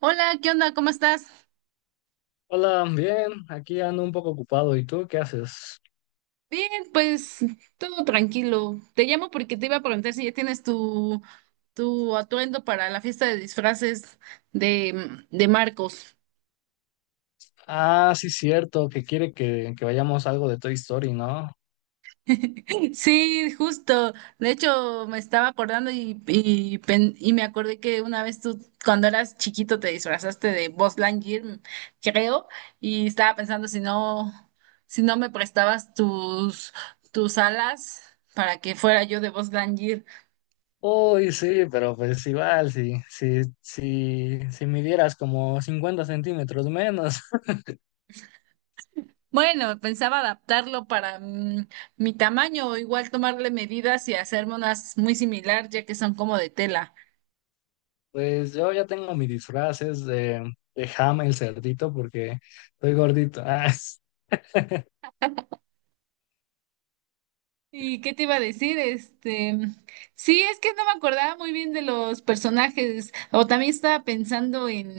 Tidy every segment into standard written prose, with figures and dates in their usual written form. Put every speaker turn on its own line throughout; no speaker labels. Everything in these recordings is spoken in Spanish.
Hola, ¿qué onda? ¿Cómo estás?
Hola, bien, aquí ando un poco ocupado. ¿Y tú qué haces?
Bien, pues todo tranquilo. Te llamo porque te iba a preguntar si ya tienes tu atuendo para la fiesta de disfraces de, de Marcos.
Ah, sí, cierto, que quiere que vayamos a algo de Toy Story, ¿no?
Sí, justo. De hecho, me estaba acordando y y me acordé que una vez tú, cuando eras chiquito, te disfrazaste de Buzz Lightyear, creo, y estaba pensando si no me prestabas tus alas para que fuera yo de Buzz Lightyear.
Uy, sí, pero pues igual, si midieras como 50 cm menos.
Bueno, pensaba adaptarlo para mi tamaño o igual tomarle medidas y hacerme unas muy similar, ya que son como de tela.
Pues yo ya tengo mis disfraces de Ham el cerdito porque estoy gordito. Ah,
¿Y qué te iba a decir? Este, sí, es que no me acordaba muy bien de los personajes, o también estaba pensando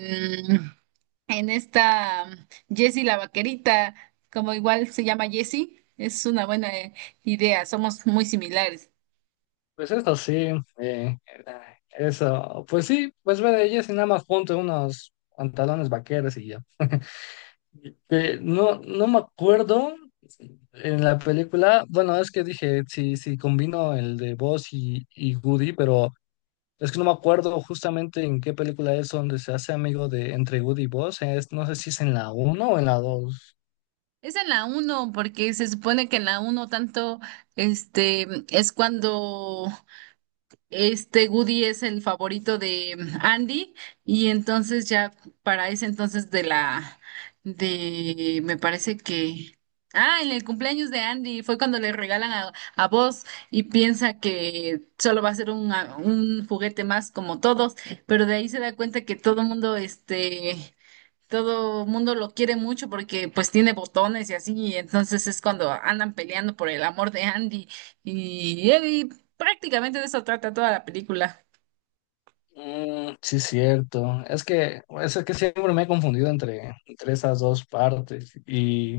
en esta Jessie la vaquerita, como igual se llama Jessie, es una buena idea, somos muy similares.
pues eso sí. eh, Eso, pues sí, pues ve de ellas y nada más ponte unos pantalones vaqueros y ya. No, no me acuerdo. En la película, bueno, es que dije, sí, sí, combino el de Buzz y Woody, pero es que no me acuerdo justamente en qué película es donde se hace amigo de entre Woody y Buzz. No sé si es en la uno o en la dos.
Es en la uno porque se supone que en la uno tanto, este, es cuando este Woody es el favorito de Andy y entonces ya para ese entonces de la de me parece que ah en el cumpleaños de Andy fue cuando le regalan a Buzz y piensa que solo va a ser un juguete más como todos, pero de ahí se da cuenta que todo el mundo este todo mundo lo quiere mucho porque pues tiene botones y así, y entonces es cuando andan peleando por el amor de Andy y Eddie. Prácticamente de eso trata toda la película.
Mm, sí, cierto. Es que siempre me he confundido entre esas dos partes. Y,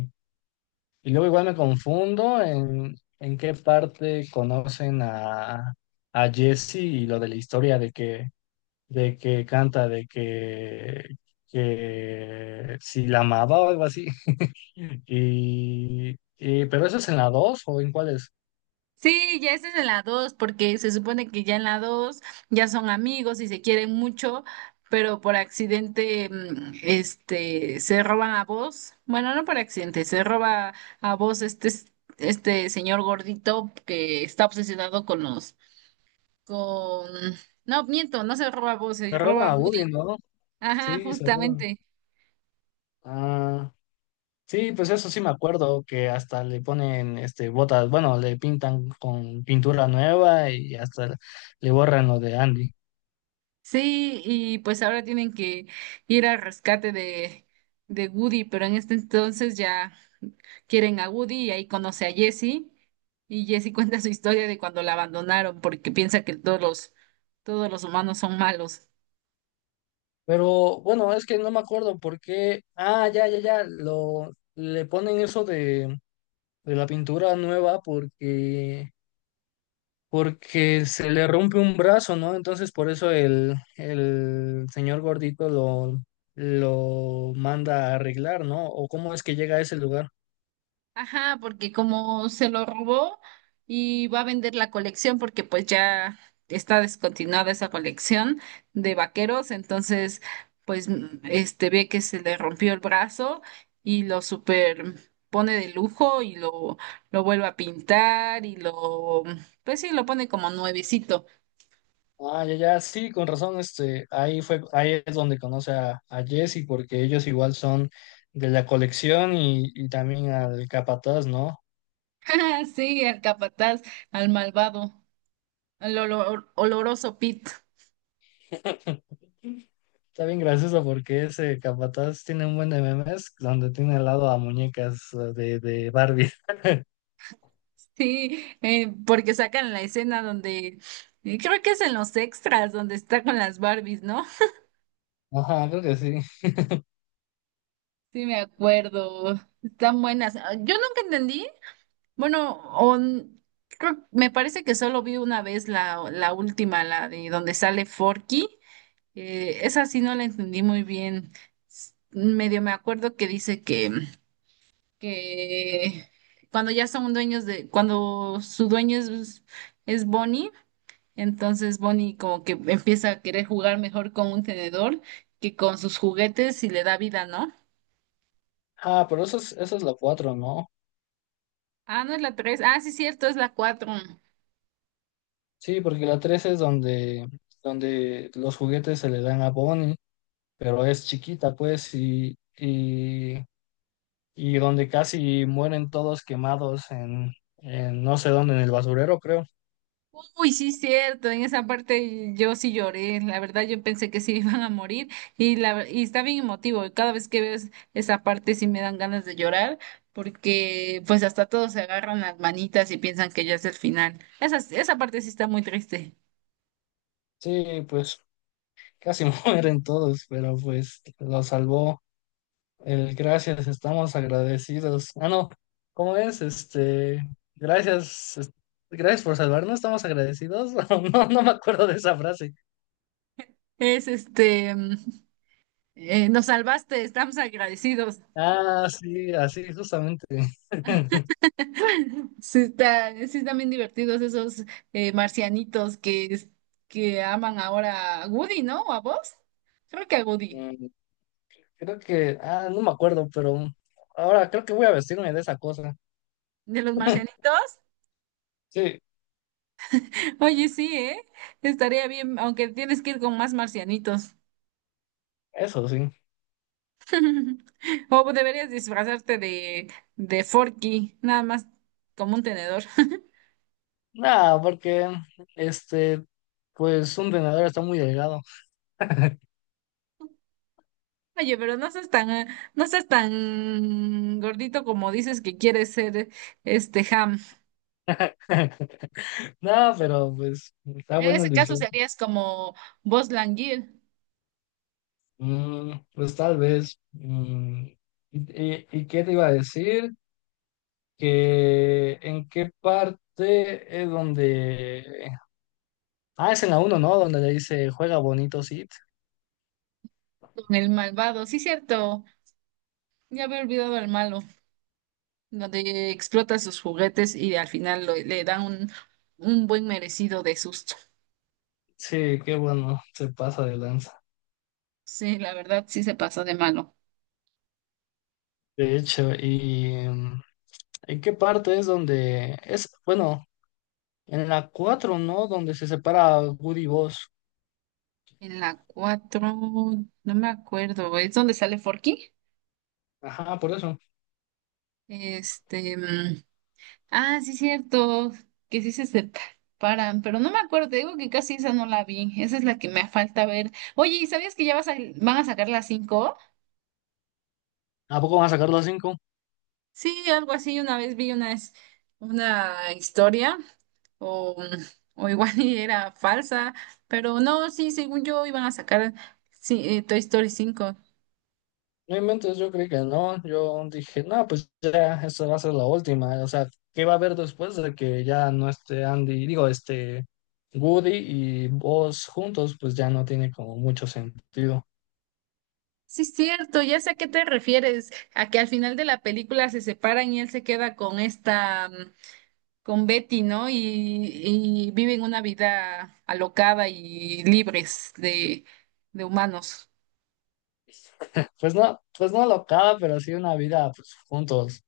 y luego igual me confundo en qué parte conocen a Jesse y lo de la historia de que canta, de que si la amaba o algo así. Pero eso es en la 2 o en cuál es.
Sí, ya esa es en la 2 porque se supone que ya en la 2 ya son amigos y se quieren mucho, pero por accidente este se roban a vos. Bueno, no por accidente, se roba a vos este señor gordito que está obsesionado con los con... No, miento, no se roba Buzz, se
Se roba
roba
a Woody,
Woody.
¿no?
Ajá,
Sí, se roban.
justamente.
Ah, sí, pues eso sí me acuerdo que hasta le ponen botas, bueno, le pintan con pintura nueva y hasta le borran lo de Andy.
Sí, y pues ahora tienen que ir al rescate de Woody, pero en este entonces ya quieren a Woody y ahí conoce a Jesse. Y Jesse cuenta su historia de cuando la abandonaron porque piensa que todos los humanos son malos.
Pero bueno, es que no me acuerdo por qué. Ah, ya, ya, ya, lo le ponen eso de la pintura nueva porque se le rompe un brazo, ¿no? Entonces por eso el señor gordito lo manda a arreglar, ¿no? ¿O cómo es que llega a ese lugar?
Ajá, porque como se lo robó y va a vender la colección porque pues ya está descontinuada esa colección de vaqueros, entonces pues este ve que se le rompió el brazo y lo super pone de lujo y lo vuelve a pintar y lo pues sí lo pone como nuevecito.
Ah, ya, ya, sí, con razón, ahí fue, ahí es donde conoce a Jesse, porque ellos igual son de la colección y también al capataz, ¿no?
Sí, al capataz, al malvado, al oloroso Pit.
Está bien gracioso porque ese capataz tiene un buen de memes donde tiene al lado a muñecas de Barbie.
Sí, porque sacan la escena donde, creo que es en los extras, donde está con las Barbies, ¿no?
Ajá, creo que sí.
Sí, me acuerdo. Están buenas. Ah, yo nunca entendí. Bueno, o n- creo, me parece que solo vi una vez la, la última, la de donde sale Forky. Esa sí no la entendí muy bien. Medio me acuerdo que dice que cuando ya son dueños de, cuando su dueño es Bonnie. Entonces Bonnie como que empieza a querer jugar mejor con un tenedor que con sus juguetes y le da vida, ¿no?
Ah, pero eso es la 4, ¿no?
Ah, no es la tres. Ah, sí, cierto, es la cuatro.
Sí, porque la 3 es donde los juguetes se le dan a Bonnie, pero es chiquita, pues, y donde casi mueren todos quemados en no sé dónde, en el basurero, creo.
Uy, sí, cierto. En esa parte yo sí lloré. La verdad, yo pensé que sí iban a morir y está bien emotivo. Cada vez que veo esa parte sí me dan ganas de llorar porque pues hasta todos se agarran las manitas y piensan que ya es el final. Esa parte sí está muy triste.
Sí, pues casi mueren todos, pero pues lo salvó. El gracias, estamos agradecidos. Ah, no, ¿cómo es? Gracias, gracias por salvarnos, estamos agradecidos. No, no me acuerdo de esa frase.
Es este, nos salvaste, estamos agradecidos.
Ah, sí, así, justamente.
Sí, está, sí están bien divertidos esos marcianitos que aman ahora a Woody, ¿no? ¿O a vos? Creo que a Woody.
Mm, Creo que, no me acuerdo, pero ahora creo que voy a vestirme de esa cosa.
¿De los marcianitos?
Sí,
Oye, sí, ¿eh? Estaría bien, aunque tienes que ir con más marcianitos.
eso sí.
O deberías disfrazarte de Forky, nada más como un tenedor.
Nada, porque, este, pues un vendedor está muy delgado.
Oye, pero no seas tan, no seas tan gordito como dices que quieres ser este Ham.
Nada, pero pues está
En
bueno el
ese caso
disfraz.
serías como Buzz Lightyear.
Pues tal vez. ¿Y qué te iba a decir? Que en qué parte es donde. Ah, es en la uno, ¿no? Donde le dice, juega bonito, sí.
Con el malvado, sí, cierto. Ya había olvidado al malo, donde explota sus juguetes y al final le da un buen merecido de susto.
Sí, qué bueno, se pasa de lanza.
Sí, la verdad, sí se pasó de malo.
De hecho, ¿y en qué parte es donde es? Bueno, en la 4, ¿no? Donde se separa Woody y Buzz.
En la 4, no me acuerdo, ¿es donde sale Forky?
Ajá, por eso.
Este, ah, sí, cierto, que sí se separan, pero no me acuerdo, te digo que casi esa no la vi, esa es la que me falta ver. Oye, ¿y sabías que ya van a sacar la 5?
¿A poco van a sacar la 5?
Sí, algo así. Una vez vi una, una historia o, o igual y era falsa, pero no, sí, según yo iban a sacar sí, Toy Story 5.
No inventes, yo creí que no. Yo dije, no, pues ya, esta va a ser la última. O sea, ¿qué va a haber después de que ya no esté Andy? Digo, Woody y Buzz juntos, pues ya no tiene como mucho sentido.
Sí, cierto, ya sé a qué te refieres, a que al final de la película se separan y él se queda con esta, con Betty, ¿no? Y viven una vida alocada y libres de humanos.
Pues no locada, pero sí una vida, pues juntos.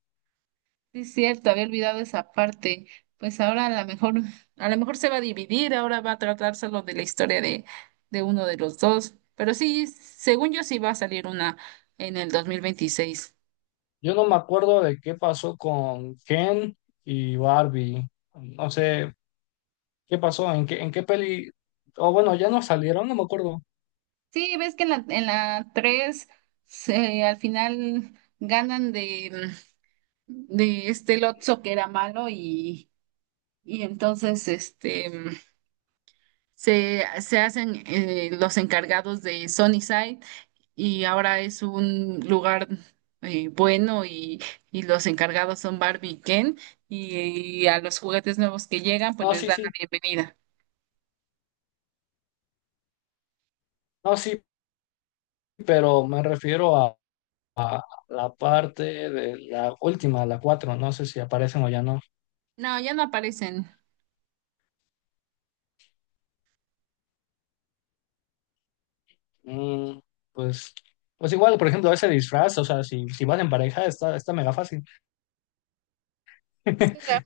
Sí, es cierto, había olvidado esa parte. Pues ahora a lo mejor se va a dividir, ahora va a tratar solo de la historia de uno de los dos. Pero sí, según yo sí va a salir una en el 2026.
Yo no me acuerdo de qué pasó con Ken y Barbie. No sé qué pasó, en qué peli. O bueno, ya no salieron, no me acuerdo.
Sí, ves que en la 3 al final ganan de este Lotso que era malo y entonces este se hacen los encargados de Sunnyside y ahora es un lugar bueno y los encargados son Barbie y Ken y, a los juguetes nuevos que llegan pues
No,
les
sí,
dan la
sí.
bienvenida.
No, sí, pero me refiero a la parte de la última, la cuatro. No sé si aparecen o ya no.
No, ya no aparecen.
Mm, pues, pues igual, por ejemplo, ese disfraz, o sea, si van en pareja, está mega fácil.
Sí,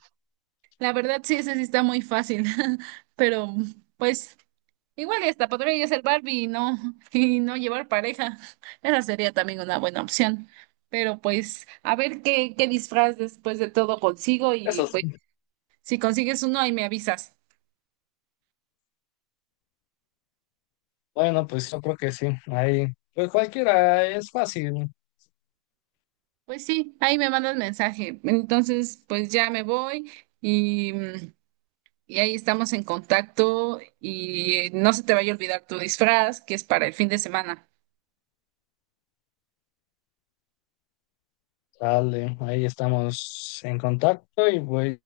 la verdad sí, ese sí está muy fácil, pero pues igual y hasta podría yo ser Barbie y no, y no llevar pareja. Esa sería también una buena opción. Pero pues a ver qué, qué disfraz después de todo consigo y
Eso
pues
sí.
si consigues uno ahí me avisas.
Bueno, pues yo creo que sí. Ahí, pues cualquiera es fácil.
Pues sí, ahí me mandas mensaje. Entonces, pues ya me voy y, y ahí estamos en contacto y no se te vaya a olvidar tu disfraz, que es para el fin de semana.
Dale, ahí estamos en contacto y pues,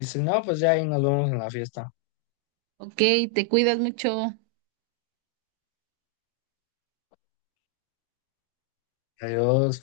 si no, pues ya ahí nos vemos en la fiesta.
Ok, te cuidas mucho.
Adiós.